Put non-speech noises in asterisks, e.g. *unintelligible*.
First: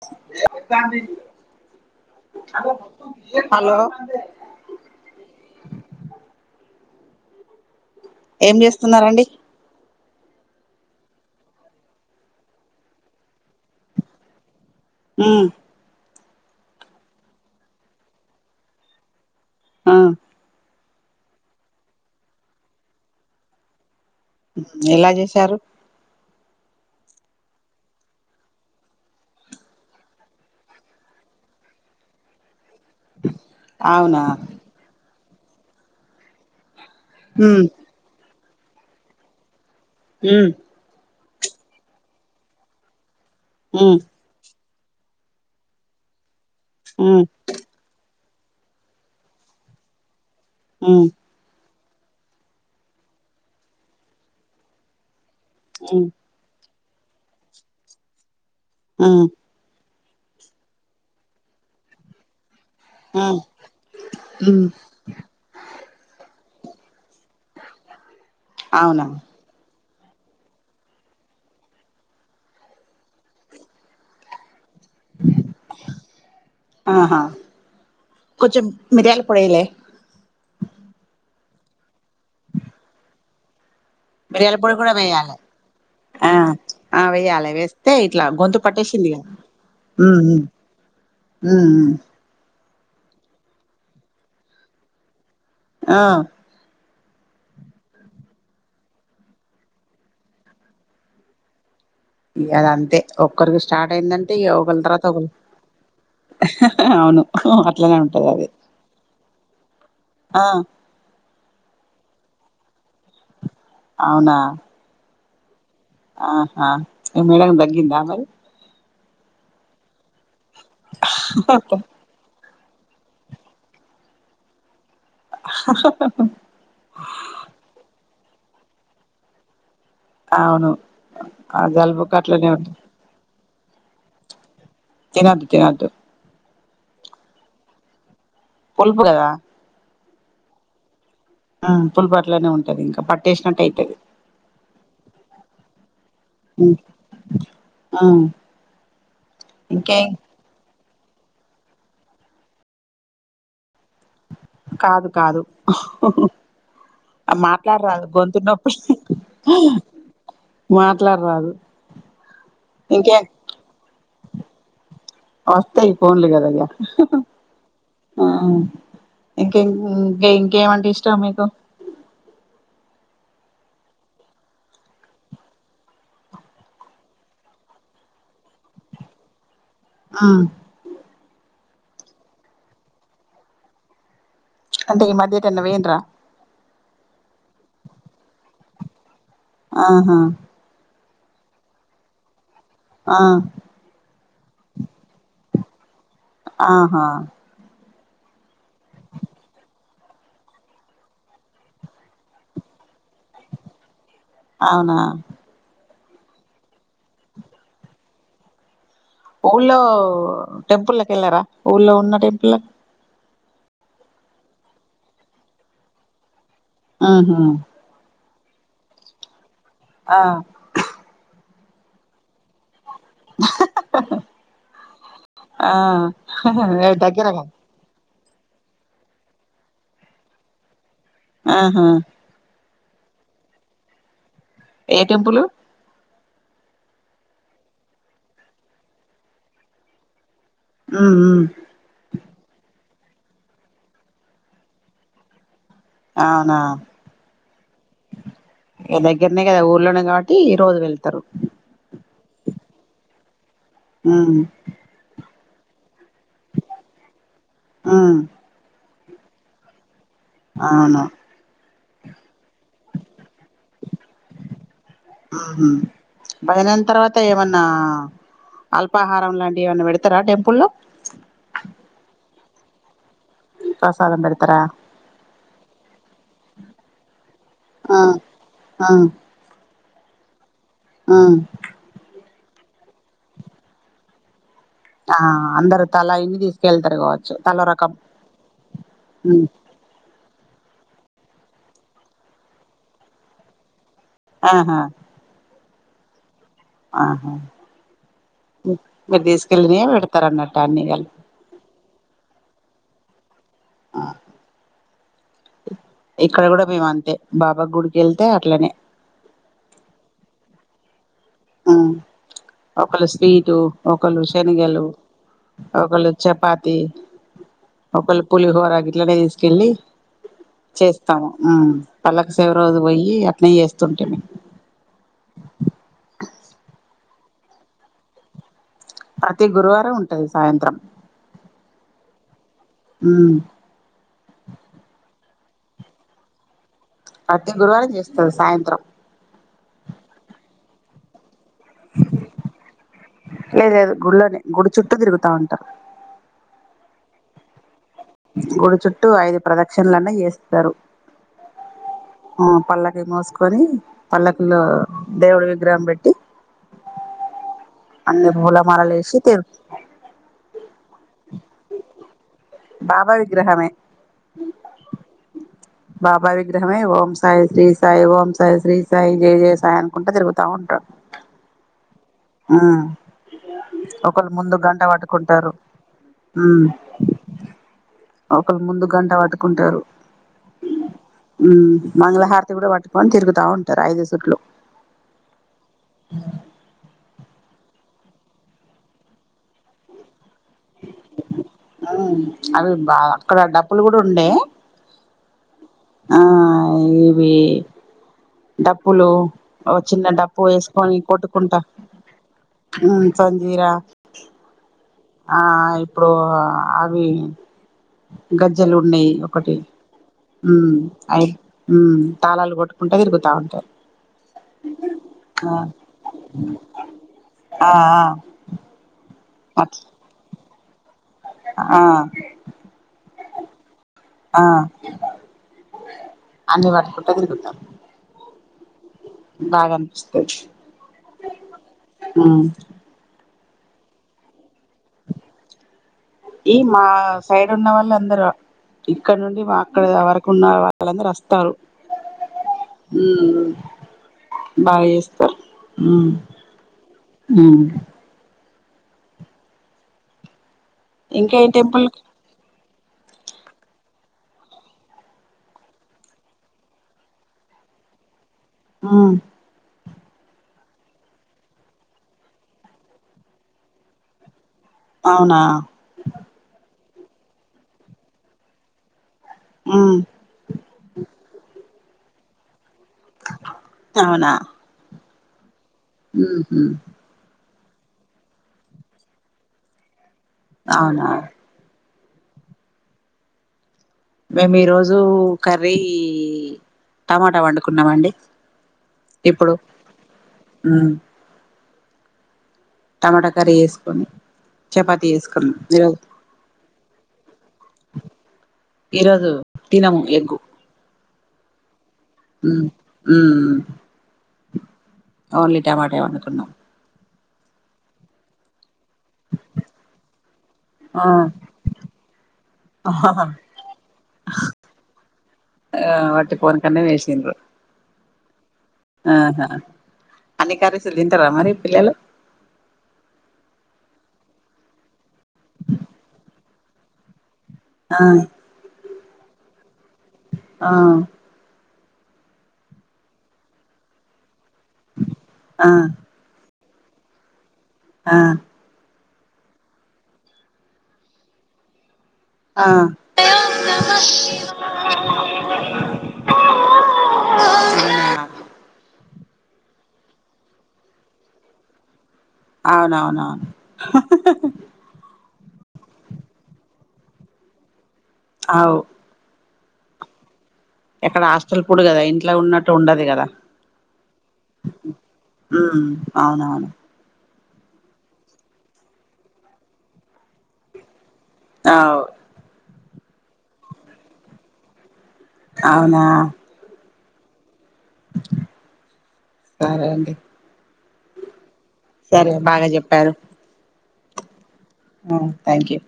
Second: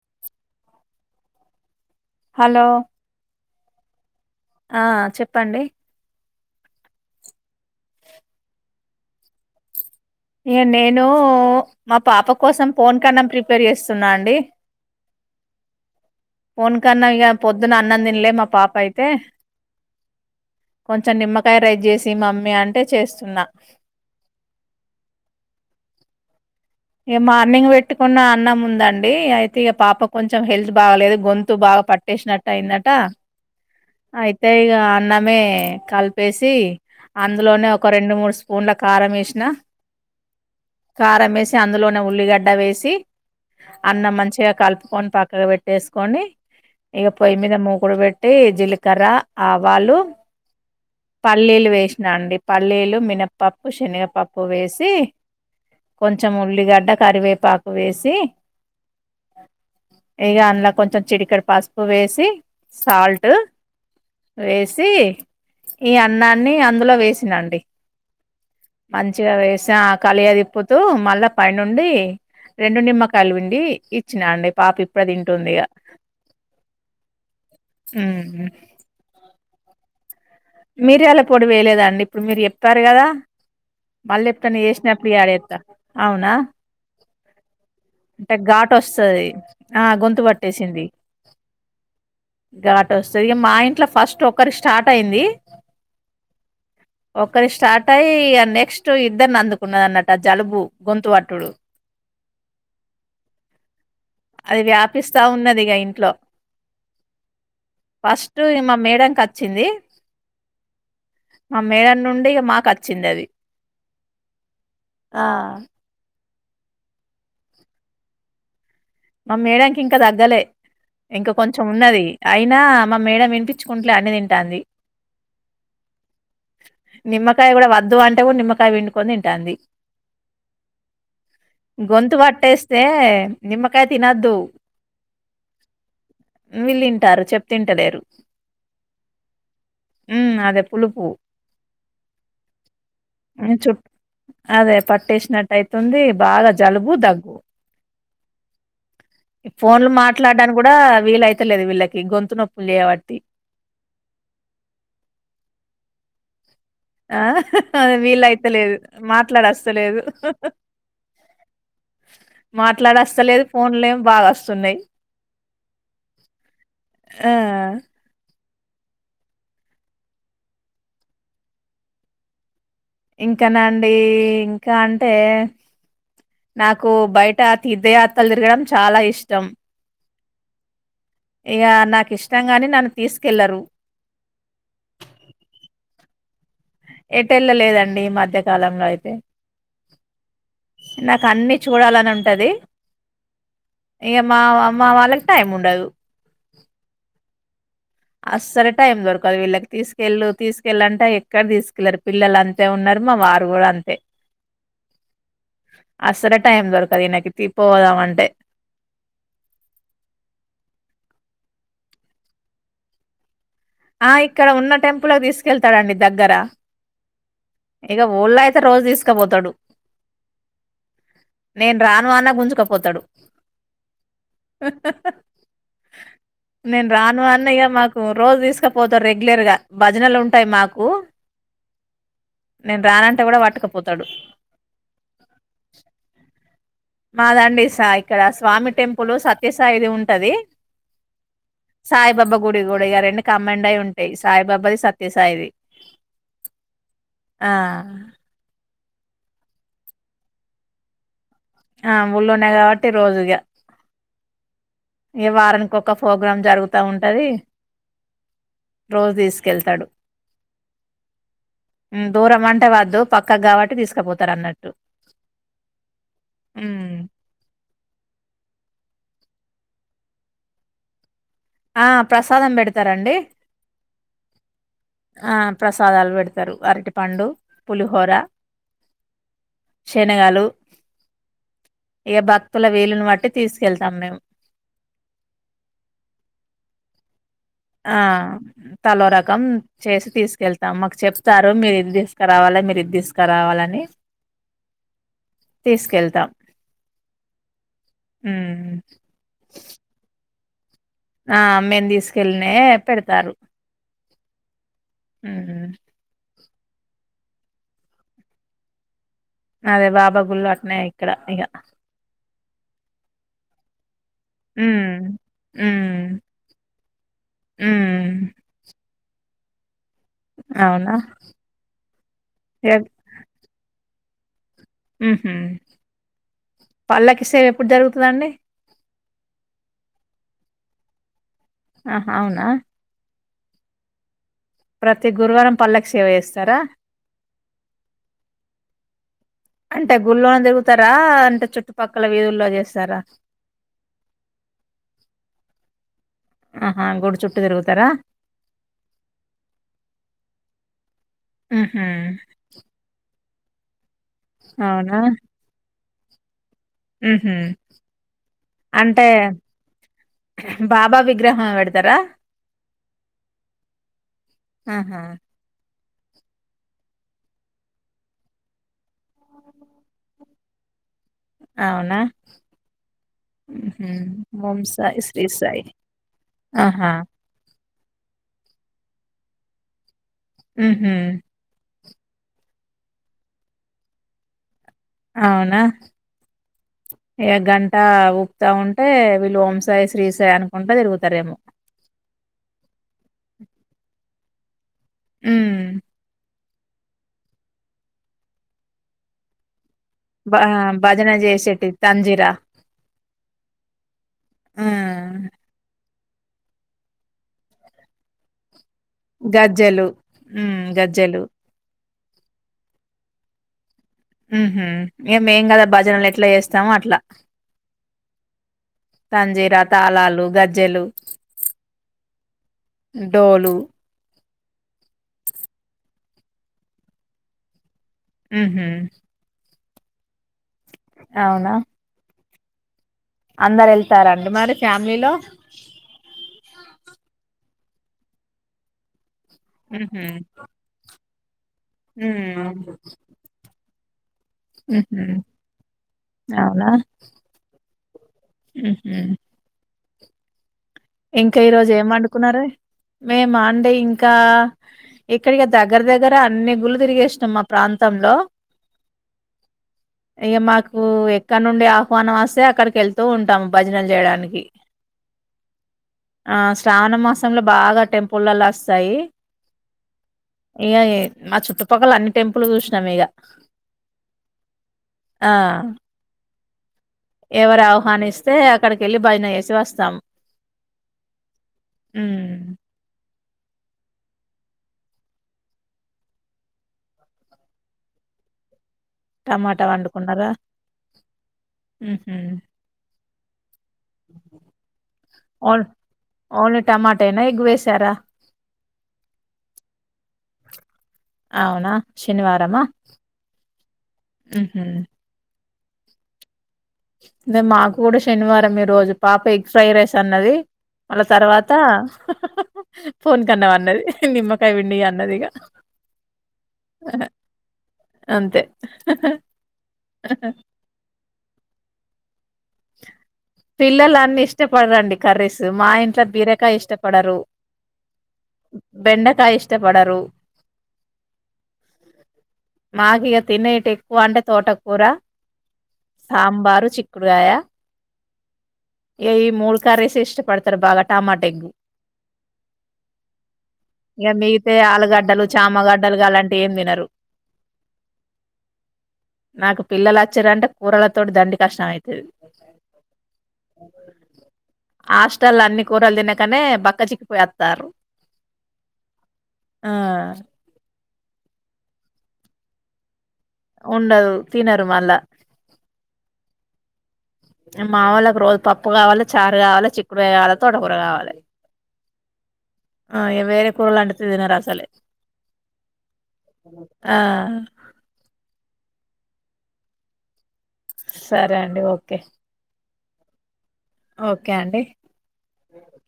*unintelligible* Hello hello ఆ చెప్పండి ఏం చేస్తున్నారండీ నేను మా పాప కోసం పోనికన్నం ప్రిపేర్ చేస్తున్నా అండి హమ్ పోనికన్నం ఇగ పొద్దున అన్నం తినలే మా పాప అయితే అ కొంచెం నిమ్మకాయ రైస్ చేసి మమ్మీ అంటే చేస్తున్నా ఎలా చేసారు ఇగ మార్నింగ్ పెట్టుకున్న అన్నం ఉందండి అయితే ఇక పాప కొంచెం హెల్త్ బాగలేదు గొంతు బాగదు పట్టేసినట్టు అయినట్టు ట్ట అవునా అయితే ఇగ అన్నమే కలిపేసి ఉమ్ అందులోనే ఒక రెండు మూడు స్పూన్ల కారం వేసిన ఉమ్ కారం వేసి అందులోనే ఉల్లిగడ్డ వేసి ఉమ్ అన్నం మంచిగా కలుపు కొని పక్కగా పెట్టేసుకొని ఇక ఉమ్ పొయ్యి మీద మూకుడు పెట్ జీలకర్ర ఆవాలు ఉమ్ పల్లీలు వేస్ అండి పల్లీలు మినపప్పు శనగపప్పు వేసి ఉమ్ కొంచెం ఉల్లిగడ్డ కరివేపాకు వేసి ఉమ్ ఇక అందులో కొంచెం చిడికడి పసుపు వేసి సాల్ట్ ఉమ్ ఉమ్ వేసి ఈ అన్నాన్ని అందులో వేసి అండి అవునా మంచిగా వేసా కలియదిప్పుతూ మళ్ళా పైనుండి రెండు నిమ్మకాయలు పిండి ఇచ్చినా అండి పాప ఇప్పుడు తింటుంది ఇక ఆహా కొంచెం మిరియాలిపుడలే మిరియాలపొడి వేయలేదు అండి ఇప్పుడు మీరు చెప్పారు కదా మళ్ళ మిరియాల ఎపుడన పొడి కూడా చేసినప్పుడు వేయాలి ఆడేస్త ఆ అవునా ఆ వేయాలి వేస్తే ఇట్లా అంటే గొంతు గాటు *unintelligible* పట్టేసింది వస్తుంది ఆ గొంతు పట్టేసింది ఆ ఘాటు వస్తుంది ఇక మా ఇంట్లో ఫస్ట్ ఒకరి స్టార్ట్ అయింది ఆ ఒక్కరి స్టార్ట్ అయి ఆ నెక్స్ట్ ఇద్దరిని అందుకున్నది అన్నట్ట ఆ జలుబు గొంతు అట్టుడు *inaudible* ఇ అద అంతే ఒక్కరికి స్టార్ట్ అయిందంటే ఇ అది ఒకళ తర్వాత వ్యాపిస్తా ఒకళ ఉన్నది ఇగ ఇంట్లో అవును అట్లనే ఉంటది ఫస్ట్ అది ఇగ మా మేడంకి ఆ ఆ మేడమ్ నుండి ఇక మాకు వచ్చింది అది అవునా ఆ ఆహా మీ మేడం కి తగ్గిందా ఆ మరి మా మేడమ్ కి ఇంకా తగ్గలే ఇంకా కొంచెం ఉన్నది అయి నా మా మేడమ్ వినిపించుకుంటలే అన్ని తింటాంది నిమ్మకాయ కూడా వద్దు అంట అ నిమ్మకాయ పిండుకొని తింటండి అవును ఆ జలుబుకు గొతు అట్లనే ఉంటది బట్టేస్తే నిమ్మకాయ తినద్దు తినద్దు తినద్దు వీళ్ళింటారు చెప్తే వింటలేరు పులుపు కదా ఉ అదే పులుపు ఉమ్, పులుపు అట్లనే ఉంటది ఇంకా పట్టేసినట్టు చు అయితది అదే పట్టసినట్ అయితే బాగా ఉమ్, జలుబు దగ్గు ఉమ్. ఈ ఫోన్లు ఇంకేం మాట్లాడడానికి కూడా కూడా వీలయితలేదు వీళ్ళకి గొంతు నొప్పులు చేయబట్టి కాదు కాదు ఆ! మాట్లాడరాదు గొంతు నొప్పి వీలైతలేదు. మాట్లాడస్తలేదు. మాట్లాడరాదు ఇంకేం మాట్లాడస్తలేదు. ఫోన్లు ఏమో బాగా వస్తున్నాయి. వస్తాయి. పోన్లగద ఇగ ఆ! ఇంకేం ఇంకేమంటే ఇష్టం మీకు. ఇంకనండి ఇంకా అంటే నాకు బయట తీర్థయాత్రలు తిరగడం చాలా ఇష్టం ఆ ఇక నాకు ఇష్టంగాని, నన్ను తీసుకెళ్లరు. అంటే ఈ మధ్య ఎటన్న పోయిండ్రా ఎటుళ్ళలేదండి ఈ మధ్య కాలంలో అయితే. ఆహా! నాకు అన్నీ చూడాలని ఉంటది. ఆ ఇ మాఅమ్మా వాళ్ళకు టైమ్ ఉండదు. ఆహా! అస్సలే టైం దొరకదు వీళ్ళకి తీసుకెళ్ళు తీసుకెళ్ళంటే ఎ ఎక్కడకు తీసుకెళ్లరు పిల్లలు అంతే ఉన్నారు మా వారు కూడా అంతే. ఆహా! అసలే టైం దొరకదు ఈయనకి ట్రిప్ పోదామంటే. ఊళ్ళో టెంపుల్కి వెళ్ళారా? ఊళ్ళో ఉన్న టెంపుల్. ఆ ఇక్కడ ఉన్న టెంపుల్కి తీసుకెత్తాడండి దగ్గర. ఆహా ఇక ఊళ్ళో అయితే రోజూ తీసుకపోతాడు. ఆ! నేను రాను అన్న గుంజుకపోతాడు. అ! హ హ ఆ నేను రాను దగ్గర కదా అన్న ఇగ మాకు రోజూ తీసుకపోతారు రెగ్యులర్ గా భజనలు ఉంటాయి మాకు. ఆహా! నేను రానంటే కూడా పట్టకపోతాడు. ఏ టెంపుల్. మా దాండి, ఇక్కడ స్వామి టెంపుల్ సత్యసాయిది ఉంటాది. ఉమ్ ఉమ్ సాయిబాబా గుడి గుడి గాడే అన్నీ కంబైన్డై ఉంటాయి సాయిబాబాది, సత్యసాయిది. అవునా? ఆ మా దగ్గరనే కదా ఊర్లోనే కాట్టి రోజూ వెళ్తారు. ఊళ్లోనే కాబట్టి రోజు ఇగ ఉమ్! వారానికి ఒక ప్రోగ్రాం జరుగుతా ఉంటాది. ఉమ్ రోజూ తీసుకెళ్తాడు. అవును. దూరం అంటే వద్దు పక్కకు కాబట్టి తీసుకుపోతారు అన్నట్టు. మ్ హు బయల్దేరిన తర్వాత ఏమన్నా అల్ ఉపాహారం లాంటివి ఏవన్న పెడతారా టెంపుల్లో. ఆ ప్రసాదం పెడతారండి ప్రసాదం పెడతారండి. ఆ ప్రసాదాలు పెడతారు అరటి పండు, పులిహోర. అవును. శనగలు మ్! భక్తుల వీలుని బట్టి తీసుకెళ్తాం మేము. ఆ అందరూ తలా ఇన్ని తీసుకెళ్తారు గావచ్చు. ఆ తలో రకం ఉమ్ చేసి తీసుకెళ్తాం మాకు చెప్ ఇస్తారు మీరు ఇది తీసుకురావాలి మీరు ఇది తీసుకురావాలని ఆహా తీసుకెళ్తా ఆహా ఉమ్ విదేశకెళ్ళని పెడతారు అన్నట్టు అన్ని కలిపి ఆ మేను తీసుకెళ్ళిన పెడతారు హు హ్మ్ అక్కడ కూడా మే అంతే బాబా గుడికి వెళ్తే అట్లనే అదే బాబా గులు అట్నే ఇక్కడ ఇక ఆ ఒకళ్ళు స్వీటు. ఒకళ్ళు శనగలు ఉమ్ ఉమ్ ఒకళు చపాతి ఒక ఉమ్ పల ప పోలిహో రాగట్లానే కెళ్ళి అవునా చేస్తాము పల్లక శేవ రజు పోయి అట్నే చేస్తాం టే మీ ఆహమ్ పళ్ళకిసేయం ఎప్పుడు జరుగుతుందండి ప్రతి గురువారం ఉంటది సాయంత్రం ఆ అవునా ఉమ్ ప్రతి గురువారం పల్లకి సేవ చేస్తారా ప్రతి గురువారం చేస్తుంది సాయంత్రం అంటే గుళ్ళనే తిరుగుతారా అంటే చుట్టుపక్కల వీధుల్లో చేస్తారా లేదు లేదు గుడిలోనే గుడి చుట్టూ తిరుగుతా ఉంటారు ఆహా గోడు చుట్టూ తిరుగుతారా గుడి చుట్టూ ఐదు ప్రదక్షిణలలను చేస్తారు ఉహు ఆ పల్లకి మోసుకొని పల్లకుల్లో దేవుడు విగ్రహం పెట్టి ఆహ అన్ని భోలా మారాలే శీత బాబా విగ్రహం పెడతారా బాబా విగ్రహమే ఆహా బాబా విగ్రహమే ఓం సాయి శ్రీ సాయి ఓం సాయి శ్రీ సాయి జయ జయ సాయి అనుకుంటా తరుగుత తౌండ అవునా ఆ హుహు. ఒకళ ముందు ఓం గంట సాయి, శ్రీ పట్టుకుంటారు సాయి. ఆహా! ఒకరు ముందు గంట వతుకుంటారు ఆహమ్ మంగళహారతి కూడా పట్టుకొని తిరుగుతా ఉంటారు ఐదు సుట్లు అవునా ఏ అా ఊపుతా ఉంటే వీళ్ళు ఓంశాయి శ్రీశ అవి బా అక్కడ డబ్బులు కూడా ఉండే ఉమ్ ఆ ఇవి డబులు ఓ చిన్న డబ్పు బా వేసుకొని భజన కొట్టుకుంటా చేసేటివి తంజీరా. ఉ సజీరా ఆ! ఆ ఇప్పుడు అవి గ మజలు ఉన్నాయి ఒకటి గజ్జెలు. హ్మ్. గజ్జెలు. అయి తాళాలు కొట్టుకుంటే తిరుగుతా ఉంటారు ఉహ ఏ మ ఏం కదా భజనలు ఎట్లా చేస్తాముో అట్లా ఆ ఆ ఆ తంజీరా అట్ల తాళాలు గజ్జెలు ఆ డోలు ఆ అన్ని పట్టుకుంట తిరుగుతాం. ఉహూ బాగా అనిపిస్తది. అవునా? ఉం అందరు వెళ్తారండి మరి ఫ్యామిలీలో ఈ మా సైడ్ ఉన్న వాళ్ళు అందరు ఇక్కడ నుండి మా అక్కడ ఉహు ఎవరకు ఉన్న వాళ్ళందరు వస్తారు. ఉమ్ ఉమ్ బాగా ఉహు చేస్తారు, అవునా ఉమ్ ఉహు ఇంకా ఏ ఈ రోజు టెంపుల్ ఏం వండుకున్నారూ మేము అండి ఇంకా ఇక్కడికి దగ్గర దగ్గర అన్ని గుళ్ళు తిరిగేసినాం మా ప్రాంత ప్రాంతంలో ఆ ఇగా మాకు ఎక్కడ నుండి ఆహ్వానం వస్తే అక్కడికి వెళ్తూ ఉంటాము భజనలు చేయడానికి అవునా ఆ శ్రావణ మాసంలో బాగా టెంపుల్లా వస్తాయి. ఉమ్ ఇగా ఆ చుట్టుపక్కల అన్ని టెంపుల్ చూసిన ము ఇగ అవునా ఆ ఉమ్ హు ఎవరు ఆహ్వానిస్తే అక్కడికి వెళ్ళి భజన వేసి వస్తాము. అవునా ఉం మేము ఈరోజు కర్రీ టమాటా వండుకున్నమండి. టమాటా వండుకున్నారా. టమాటా కర్రీ చేసుకొని చపాతి ఓన్ వేసుకొన్నము ఈరోజు ఓన్లీ టమాటేనా ఎగ్ వేసారా ఈరోజు తినము ఎగ్ అవునా శనివారమా ఉహు ఓన్లీ టమాటే వండుకున్నాం. అదే మాకు కూడా శనివారం ఈ రోజు పాప ఎగ్ ఫ్రై రైస్ అన్నది మళ్ళ ఆ తర్వాత ఆహాహా. పోనీకన్నాము అన్నది నిమ కై పిండియి అన్నదిగ అట్టి పోనకన్న వేసిరు అంతే ఆహా అన్ని కర్రీస్ తింటారా మరి పిల్లలు పిల్లలు అన్ని ఇష్టపడరండి కర్రీస్ మా ఇంట్లో బీరేకాయ ఇష్టపడరు. ఆ ఇ ఇష్టపడరు. ఆ మాకు ఇక తినేటి ఎక్కువ అంటే తోట కూర ఆ సాంబారు, చిక్కుడుకాయ. ఆ ఏ్య మూడు కర్రీస్ ఇష్టపడతారు బాగా టమాటెంగు. ఆ ఇక మిగితాయి ఆలుగడ్డలు చామగడ్డలు ఇగ అలాంటివి ఏం తినరు. ఆ నాకు పిల్లలు అచ్చిరంటే కూరలతోటి దండి కష్టం అయితది అవునవునవును ఆష్ ట్టల్ల అన్ని కూరలు తినకనే బక్క చిక్కిపోఅత్తర్రు అవు ఆ ఎక్కడ హాస్టల్ ఫుడ్ కదా ఇంట్ల ఉన్నట్టు ఉండదు కదా ఉండదు తినరు మళ్ళా ఉం అవునవును మా వాళ్ళకు రోజు పప్పు కావాలి చారు కావాలి చిక్కుడుయ్య కావాలా తోట కూర కావాలే. ఆవ్ ఆ ఇగ వేర కూరలండు తె తినరు అసలే అవునా ఆ సరే అండి సరే అండి ఓకే టల్ ఓకే అండి అ థ్యాంక్ యూ